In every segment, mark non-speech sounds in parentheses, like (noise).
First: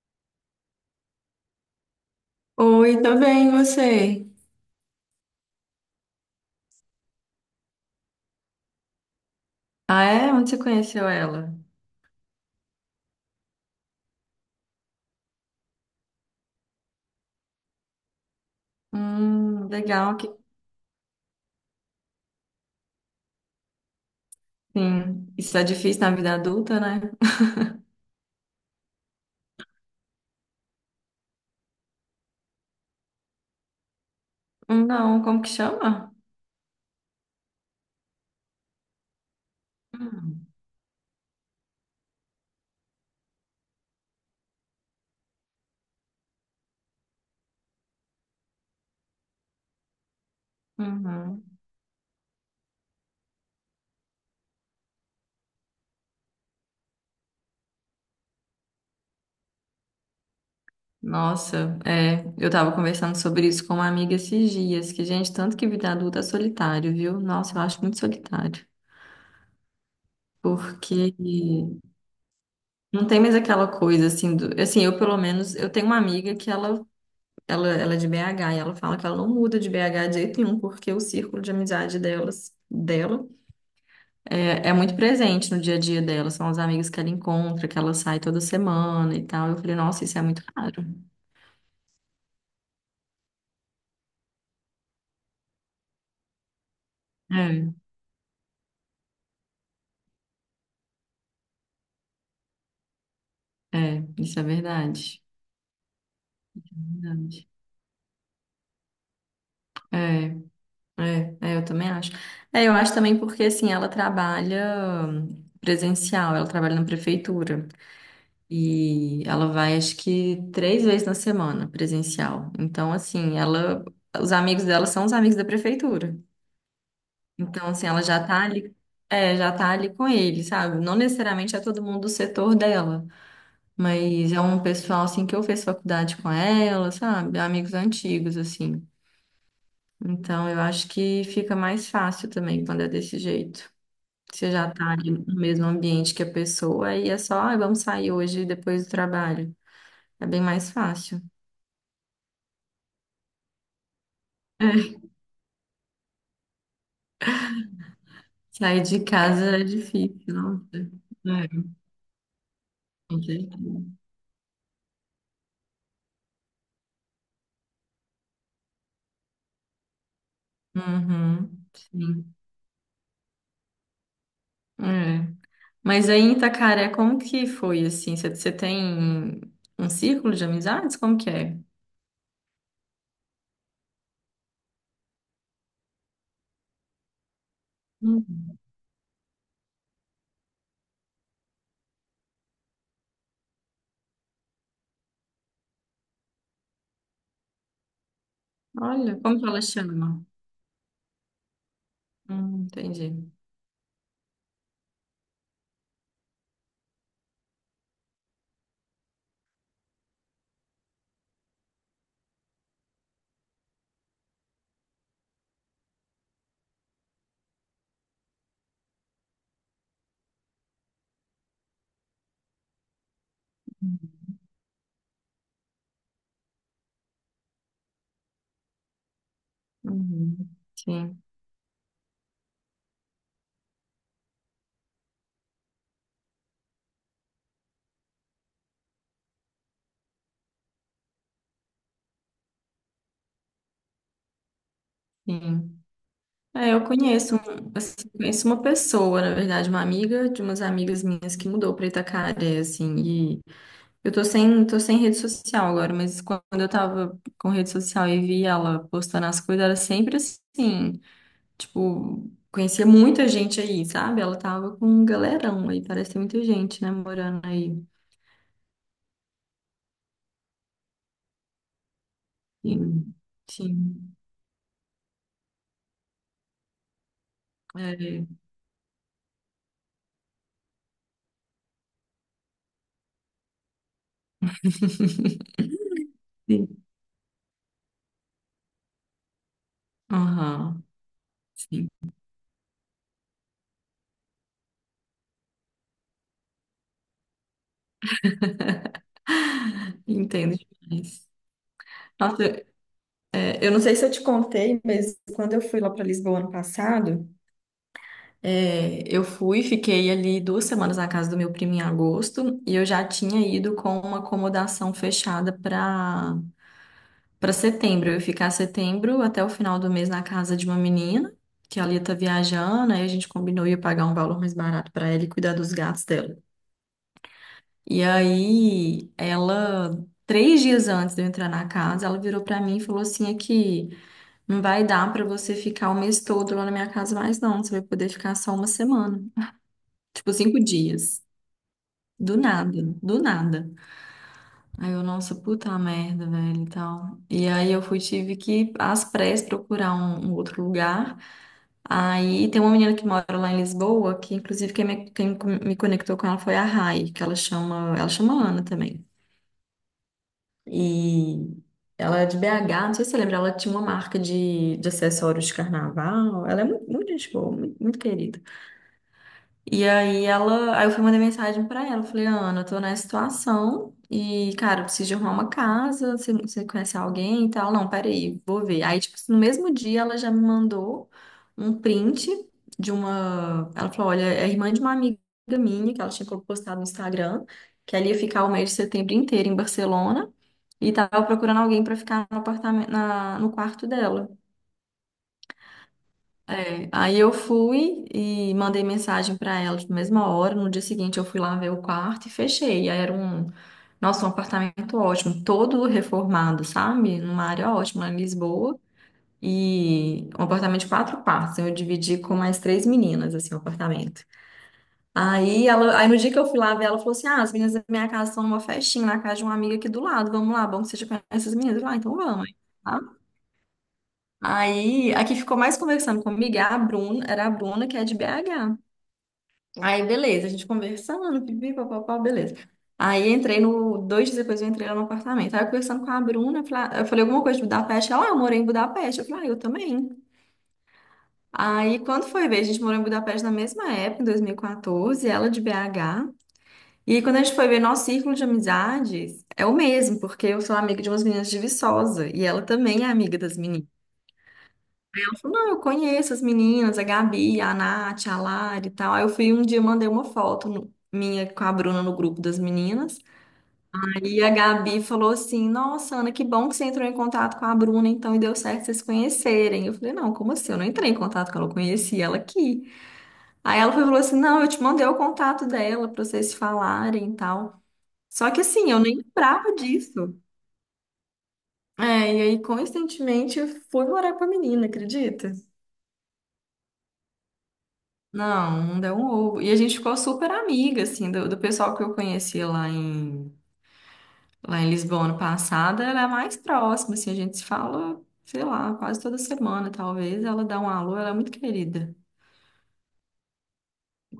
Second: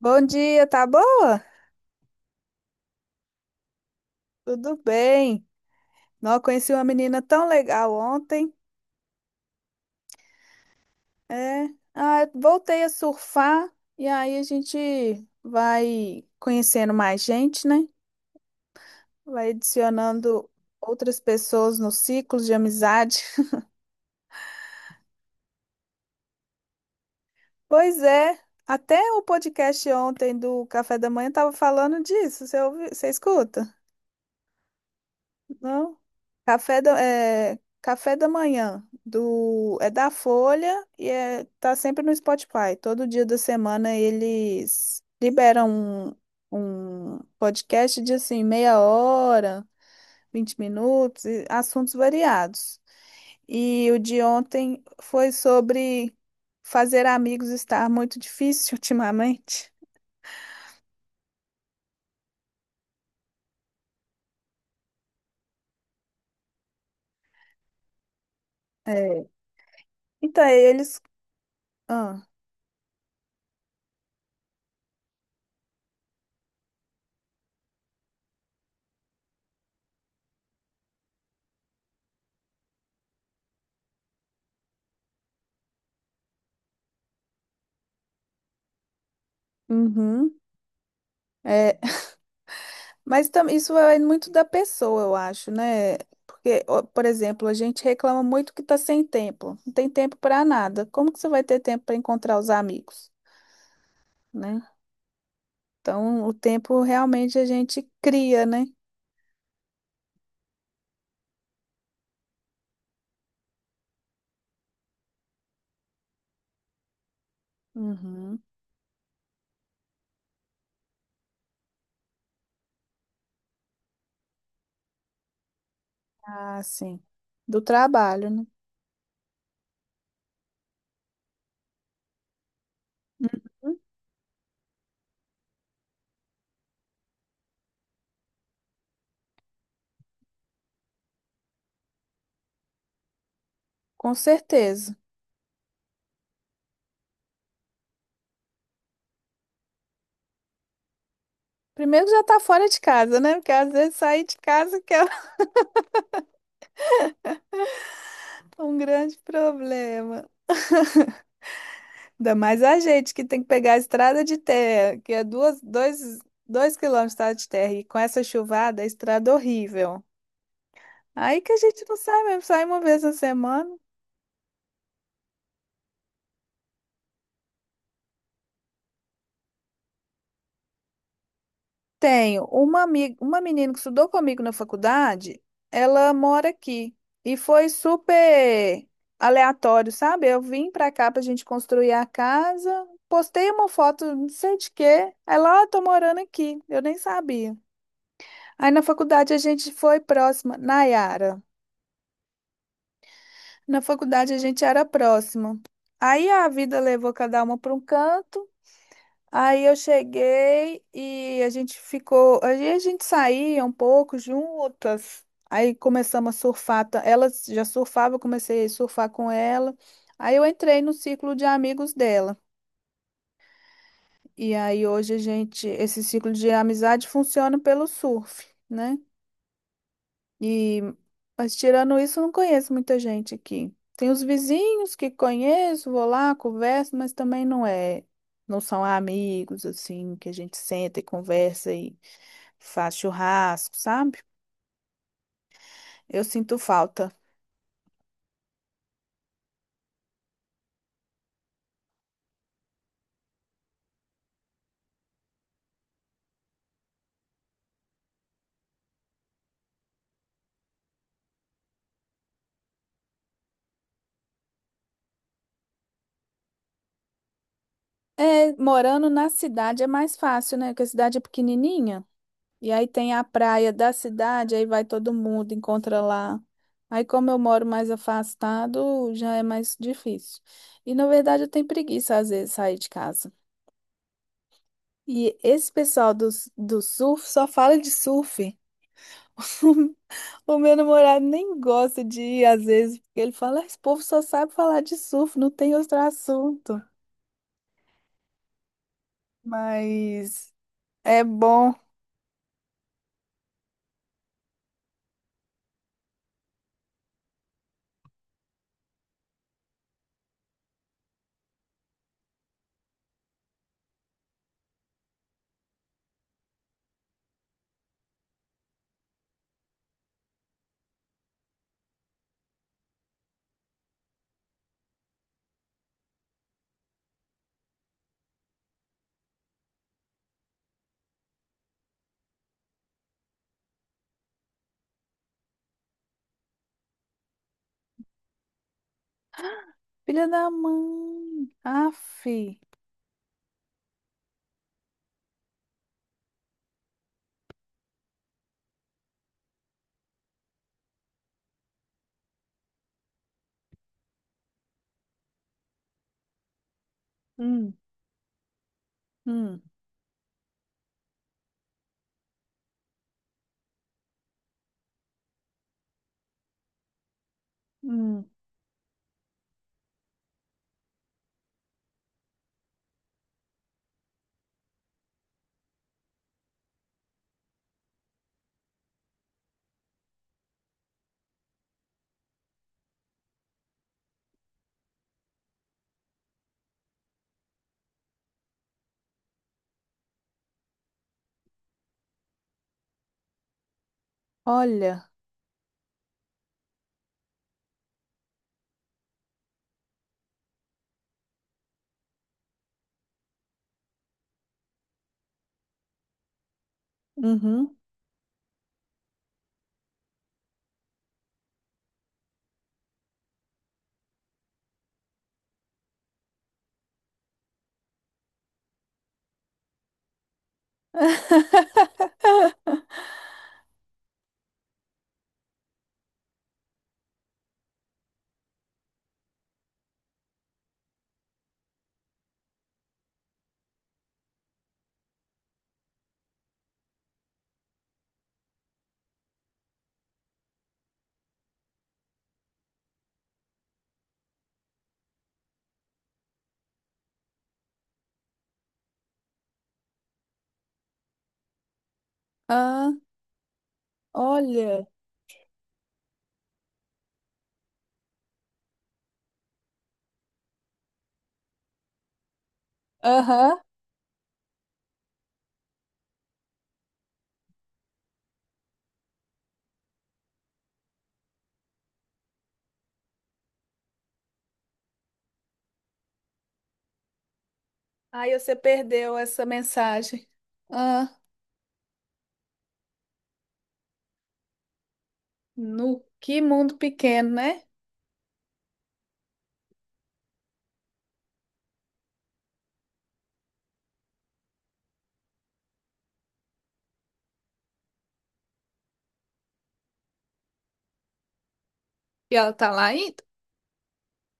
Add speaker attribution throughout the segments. Speaker 1: Bom dia, tá boa?
Speaker 2: Oi, tudo bem, e você?
Speaker 1: Tudo bem. Não, conheci uma menina tão legal ontem.
Speaker 2: Ah, é? Onde você conheceu ela?
Speaker 1: É, ah, eu voltei a surfar e aí a gente vai conhecendo mais gente, né? Vai
Speaker 2: Legal que
Speaker 1: adicionando outras pessoas no ciclo de amizade.
Speaker 2: sim. Isso é difícil na vida adulta, né?
Speaker 1: Pois é, até o podcast ontem do Café da Manhã tava falando disso. Você ouve, você escuta?
Speaker 2: Não, como que
Speaker 1: Não.
Speaker 2: chama?
Speaker 1: Café da Manhã do é da
Speaker 2: Hum,
Speaker 1: Folha tá sempre no Spotify. Todo dia da semana eles liberam um podcast de assim meia hora, 20 minutos,
Speaker 2: uhum.
Speaker 1: e assuntos variados. E o de ontem foi sobre fazer amigos estar muito difícil (laughs) ultimamente.
Speaker 2: Nossa, é, eu tava conversando sobre isso com uma amiga esses dias, que, gente, tanto que vida adulta é solitário, viu? Nossa, eu acho muito solitário.
Speaker 1: É. Então, eles.
Speaker 2: Porque
Speaker 1: Ah,
Speaker 2: não tem mais aquela coisa assim do, assim, eu pelo menos, eu tenho uma amiga que ela é de BH e ela fala que ela não muda de BH de jeito nenhum, porque o círculo de amizade dela é muito presente no dia a dia dela. São os amigos que ela encontra, que ela sai toda semana e tal. Eu falei, nossa, isso é
Speaker 1: uhum.
Speaker 2: muito raro.
Speaker 1: é, Mas isso vai muito da pessoa, eu acho, né? Porque, ó, por exemplo, a
Speaker 2: É,
Speaker 1: gente reclama muito que tá sem tempo, não tem tempo para nada. Como que você vai ter tempo para encontrar os amigos,
Speaker 2: isso é
Speaker 1: né?
Speaker 2: verdade.
Speaker 1: Então, o tempo realmente a
Speaker 2: Verdade.
Speaker 1: gente cria, né?
Speaker 2: É, eu também acho. É, eu acho também porque, assim, ela trabalha presencial, ela trabalha na prefeitura.
Speaker 1: Uhum.
Speaker 2: E ela vai, acho que, três vezes na semana presencial. Então, assim, ela, os amigos dela são os amigos da prefeitura.
Speaker 1: Ah, sim. Do
Speaker 2: Então, assim, ela já
Speaker 1: trabalho,
Speaker 2: tá
Speaker 1: né?
Speaker 2: ali, é, já tá ali com ele, sabe? Não necessariamente é todo mundo do setor dela, mas é um pessoal, assim, que eu fiz faculdade com ela, sabe? Amigos antigos, assim. Então, eu acho que fica mais fácil também quando é desse jeito.
Speaker 1: Com
Speaker 2: Você já tá
Speaker 1: certeza.
Speaker 2: ali no mesmo ambiente que a pessoa e é só, ah, vamos sair hoje depois do trabalho. É bem mais fácil.
Speaker 1: Primeiro já tá fora de casa, né? Porque às vezes sair de casa que
Speaker 2: É,
Speaker 1: é (laughs) um
Speaker 2: sair de
Speaker 1: grande
Speaker 2: casa é
Speaker 1: problema.
Speaker 2: difícil, não? É,
Speaker 1: Ainda mais a gente
Speaker 2: com
Speaker 1: que tem que
Speaker 2: certeza.
Speaker 1: pegar a estrada de terra, que é duas, dois quilômetros de estrada de terra, e com essa chuvada, a estrada é horrível. Aí que a
Speaker 2: Uhum,
Speaker 1: gente não sai
Speaker 2: sim.
Speaker 1: mesmo, sai uma vez na semana.
Speaker 2: É. Mas aí em Itacaré, como que foi assim? Você tem um círculo de amizades? Como que é?
Speaker 1: Tenho uma amiga, uma menina que estudou comigo na faculdade, ela mora aqui. E foi
Speaker 2: Hum,
Speaker 1: super aleatório, sabe? Eu vim pra cá pra gente construir a casa, postei uma foto, não sei de quê. Aí lá, "Ah, tô morando aqui, eu nem sabia." Aí na
Speaker 2: Olha,
Speaker 1: faculdade a
Speaker 2: como que ela
Speaker 1: gente foi
Speaker 2: chama?
Speaker 1: próxima, Nayara.
Speaker 2: Entendi.
Speaker 1: Na faculdade a gente era próximo. Aí a vida levou cada uma para um canto. Aí eu cheguei e a gente ficou. Aí a gente saía um pouco juntas. Aí começamos a surfar. Ela já surfava, eu comecei a surfar com ela. Aí eu entrei no ciclo de amigos dela. E aí hoje a gente, esse ciclo de amizade funciona pelo surf, né?
Speaker 2: Uhum,
Speaker 1: E,
Speaker 2: sim,
Speaker 1: mas tirando isso, eu não conheço muita gente aqui. Tem os vizinhos que conheço, vou lá, converso, mas também não é, não são amigos assim que a gente senta e conversa e faz churrasco, sabe?
Speaker 2: sim.
Speaker 1: Eu sinto
Speaker 2: É, eu
Speaker 1: falta.
Speaker 2: conheço, assim, conheço uma pessoa, na verdade, uma amiga de umas amigas minhas que mudou para Itacaré, assim, eu tô sem rede social agora, mas quando eu tava com rede social e vi ela postando as coisas, era sempre assim, tipo, conhecia muita gente aí, sabe? Ela tava com um galerão aí, parece ter muita gente, né, morando aí.
Speaker 1: É, morando na cidade é mais fácil, né? Porque a cidade é pequenininha. E aí tem
Speaker 2: Sim,
Speaker 1: a praia da
Speaker 2: sim.
Speaker 1: cidade, aí vai todo mundo, encontra lá. Aí, como eu moro mais
Speaker 2: É,
Speaker 1: afastado, já é mais difícil. E, na verdade, eu tenho preguiça, às vezes, de sair de casa. E
Speaker 2: (laughs)
Speaker 1: esse pessoal do,
Speaker 2: sim.
Speaker 1: do surf só fala de surf. (laughs) O meu
Speaker 2: Aham,
Speaker 1: namorado nem
Speaker 2: sim.
Speaker 1: gosta de ir, às vezes, porque ele fala, "Ah, esse povo só sabe falar de surf, não tem outro assunto." Mas
Speaker 2: Entendo
Speaker 1: é
Speaker 2: demais.
Speaker 1: bom.
Speaker 2: Nossa, é, eu não sei se eu te contei, mas quando eu fui lá para Lisboa ano passado, é, eu fui, fiquei ali duas semanas na casa do meu primo em agosto e eu já tinha ido com uma acomodação fechada para setembro. Eu ia ficar setembro até o final do mês na casa de uma menina que ela ia estar viajando, aí a gente combinou ia pagar um valor mais barato para ela e cuidar dos gatos dela. E aí ela 3 dias antes de eu entrar na casa, ela virou para mim e falou assim: aqui, não vai dar para você ficar o mês todo lá na minha casa mais, não. Você vai poder ficar só uma semana,
Speaker 1: Filha
Speaker 2: tipo
Speaker 1: da
Speaker 2: 5 dias.
Speaker 1: mãe. Aff.
Speaker 2: Do nada, do nada. Aí eu, nossa, puta merda, velho, e tal. E aí eu fui, tive que ir às pressas procurar um outro lugar. Aí tem uma menina que mora lá em Lisboa, que inclusive quem me conectou com ela foi a Rai, que
Speaker 1: Hum,
Speaker 2: ela chama Ana também.
Speaker 1: hum,
Speaker 2: E ela é de BH, não sei se você lembra, ela tinha uma marca de acessórios de carnaval. Ela é muito, muito gente boa, muito, muito
Speaker 1: hum.
Speaker 2: querida. E aí ela, aí eu fui mandar mensagem pra ela, falei, Ana, eu tô nessa situação e, cara, eu preciso de arrumar uma casa, você conhece alguém e tal? Não, peraí, vou ver. Aí, tipo, no mesmo dia ela já me mandou um print de uma, ela falou, olha, é irmã de uma amiga minha que ela tinha postado no Instagram, que ela ia ficar o mês de setembro inteiro em Barcelona e tava procurando alguém pra ficar no apartamento, no quarto dela.
Speaker 1: Olha.
Speaker 2: É, aí eu fui e mandei mensagem para ela na mesma hora. No dia seguinte eu fui lá ver o quarto e fechei. Aí era um, nossa, um apartamento ótimo, todo reformado, sabe? Numa área
Speaker 1: Uhum.
Speaker 2: ótima lá em Lisboa. E um apartamento de 4 quartos. Eu dividi com mais três meninas, assim, o apartamento. Aí, ela, aí no dia que eu fui lá ver, ela falou assim: ah, as meninas da minha casa estão numa festinha na casa de uma amiga aqui do lado. Vamos lá, bom que você já conhece as meninas. Eu falei, ah, então vamos. Aí, a que ficou mais conversando comigo era a Bruna, que é de BH. Aí, beleza, a gente conversando, pipi, papapá, beleza. Aí, entrei no, dois dias depois eu entrei lá no apartamento. Aí, eu conversando com a Bruna, eu falei, ah, eu falei alguma coisa de Budapeste. Ela, ah, eu morei em Budapeste. Eu falei, ah, eu também. Aí, quando foi ver, a gente morou em Budapeste na mesma época, em 2014, ela de BH. E quando a gente foi ver, nosso círculo de amizades é o mesmo, porque eu sou amiga de umas meninas de Viçosa, e ela
Speaker 1: Ah,
Speaker 2: também é amiga das meninas.
Speaker 1: olha.
Speaker 2: Ela falou, não, eu conheço as meninas, a Gabi, a Nath, a Lari e tal. Aí eu fui um dia, mandei uma foto minha com a Bruna no grupo das meninas.
Speaker 1: Aham.
Speaker 2: Aí a Gabi falou assim, nossa, Ana, que bom que você entrou em contato com a Bruna, então, e deu certo vocês se conhecerem. Eu falei, não, como assim? Eu não entrei em contato com ela, eu conheci ela aqui. Aí ela foi e falou assim, não, eu te mandei o contato dela pra vocês se falarem e tal.
Speaker 1: Aí
Speaker 2: Só
Speaker 1: você
Speaker 2: que assim, eu nem
Speaker 1: perdeu essa
Speaker 2: lembrava
Speaker 1: mensagem.
Speaker 2: disso.
Speaker 1: Ah,
Speaker 2: É, e aí, coincidentemente, eu fui morar com a menina, acredita?
Speaker 1: no que mundo pequeno, né?
Speaker 2: Não, não deu um ovo. E a gente ficou super amiga, assim, do pessoal que eu conheci lá em Lisboa ano passado, ela é a mais próxima, assim, a gente se fala, sei lá, quase toda semana, talvez. Ela dá um alô, ela é muito querida.
Speaker 1: E ela tá lá ainda.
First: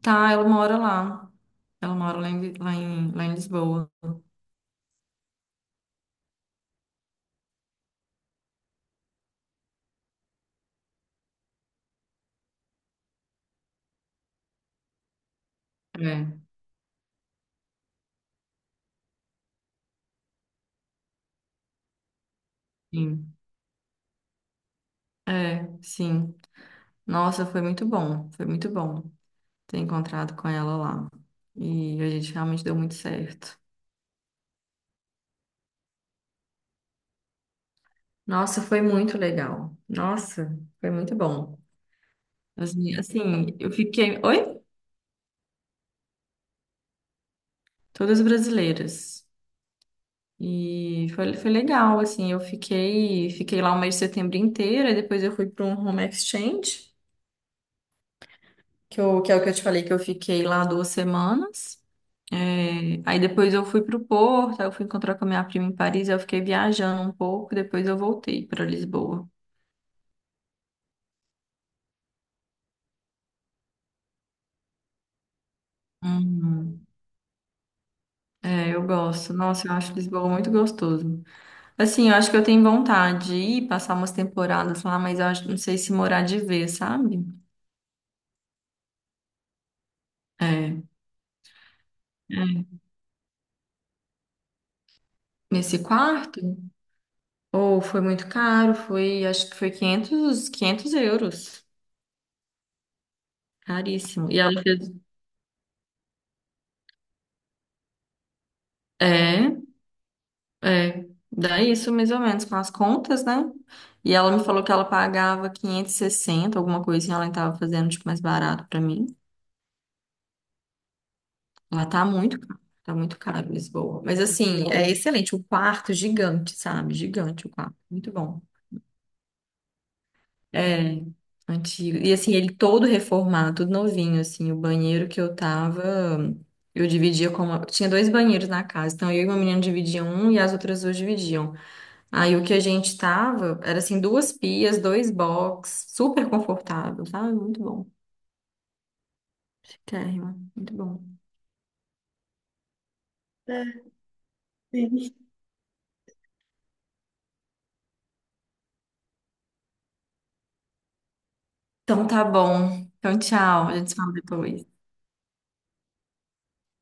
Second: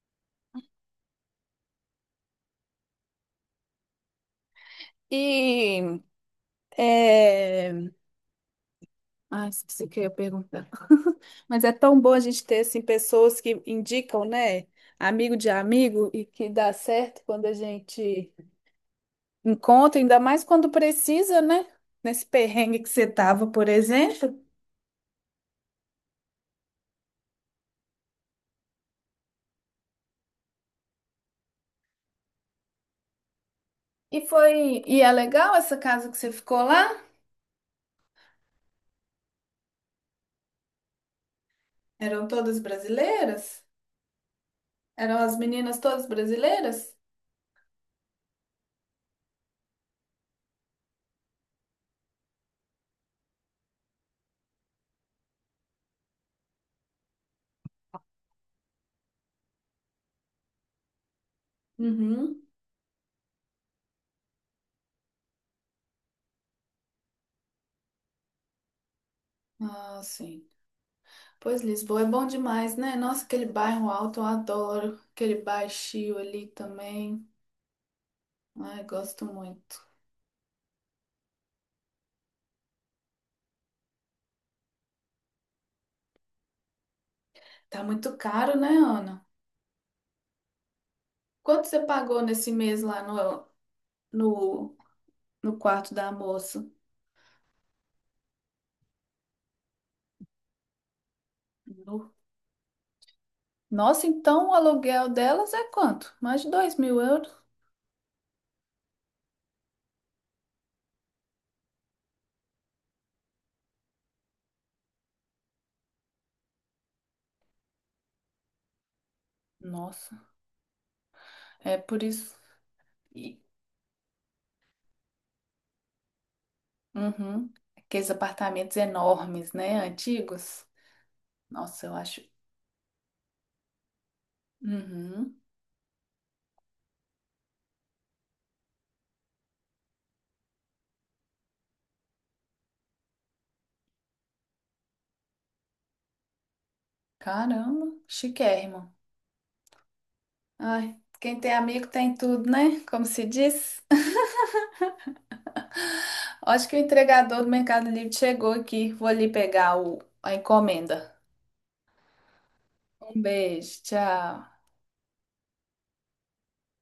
Speaker 2: Tá, ela mora lá. Ela mora lá em Lisboa.
Speaker 1: E é... Ai, esqueci o que eu ia perguntar. (laughs) Mas é tão bom a gente ter assim, pessoas que indicam, né? Amigo de amigo e
Speaker 2: É,
Speaker 1: que dá certo quando a gente encontra, ainda mais quando precisa, né? Nesse perrengue que você
Speaker 2: sim.
Speaker 1: tava, por exemplo.
Speaker 2: É, sim. Nossa, foi muito bom ter encontrado com ela lá. E a gente realmente deu muito certo.
Speaker 1: E foi, e é legal essa casa que você ficou lá?
Speaker 2: Nossa, foi muito legal. Nossa, foi muito bom.
Speaker 1: Eram todas
Speaker 2: As minhas- assim,
Speaker 1: brasileiras?
Speaker 2: eu fiquei. Oi?
Speaker 1: Eram as meninas todas brasileiras?
Speaker 2: Todas brasileiras. E foi, foi legal, assim, eu fiquei, fiquei lá o mês de setembro inteiro, e depois eu fui para um home exchange, que, eu, que é o que eu te falei que eu fiquei lá duas semanas.
Speaker 1: Uhum.
Speaker 2: É, aí depois eu fui para o Porto, aí eu fui encontrar com a minha prima em Paris, aí eu fiquei viajando um pouco, depois eu voltei para Lisboa.
Speaker 1: Ah, sim. Pois Lisboa é bom demais, né? Nossa, aquele bairro alto eu adoro. Aquele baixio ali
Speaker 2: Uhum.
Speaker 1: também.
Speaker 2: É,
Speaker 1: Ai,
Speaker 2: eu
Speaker 1: gosto
Speaker 2: gosto. Nossa, eu
Speaker 1: muito.
Speaker 2: acho Lisboa muito gostoso. Assim, eu acho que eu tenho vontade de ir passar umas temporadas lá, mas eu acho, não sei se morar de vez, sabe?
Speaker 1: Tá muito caro, né, Ana?
Speaker 2: É.
Speaker 1: Quanto você pagou nesse
Speaker 2: É.
Speaker 1: mês lá no, no, no
Speaker 2: Nesse
Speaker 1: quarto da
Speaker 2: quarto?
Speaker 1: moça?
Speaker 2: Ou foi muito caro, foi, acho que foi 500 euros.
Speaker 1: No- Nossa,
Speaker 2: Caríssimo. E
Speaker 1: então
Speaker 2: ela
Speaker 1: o
Speaker 2: fez,
Speaker 1: aluguel delas é quanto? Mais de 2.000 euros?
Speaker 2: é, é, dá isso mais ou menos com as contas, né? E ela me falou que ela pagava 560 alguma coisinha, ela estava fazendo tipo mais barato pra mim.
Speaker 1: Nossa, é
Speaker 2: Lá
Speaker 1: por isso.
Speaker 2: tá muito caro Lisboa. Mas assim, é excelente. O quarto é gigante, sabe? Gigante o
Speaker 1: Uhum.
Speaker 2: quarto.
Speaker 1: Aqueles
Speaker 2: Muito bom.
Speaker 1: apartamentos enormes, né? Antigos.
Speaker 2: É,
Speaker 1: Nossa, eu
Speaker 2: antigo. E
Speaker 1: acho.
Speaker 2: assim, ele todo reformado, tudo novinho, assim. O banheiro que eu
Speaker 1: Uhum.
Speaker 2: tava, eu dividia com uma... Tinha dois banheiros na casa. Então eu e uma menina dividiam um e as outras duas dividiam. Aí o que a gente tava era assim, duas pias, dois box, super confortável, sabe? Muito
Speaker 1: Caramba,
Speaker 2: bom.
Speaker 1: chiquérrimo.
Speaker 2: Chiquérrimo, muito
Speaker 1: Ai,
Speaker 2: bom.
Speaker 1: quem tem amigo tem tudo, né? Como se diz. (laughs) Acho que o entregador do Mercado Livre chegou aqui. Vou ali pegar o... a encomenda.
Speaker 2: Então tá bom. Então
Speaker 1: Um
Speaker 2: tchau, a
Speaker 1: beijo,
Speaker 2: gente se fala
Speaker 1: tchau.
Speaker 2: depois.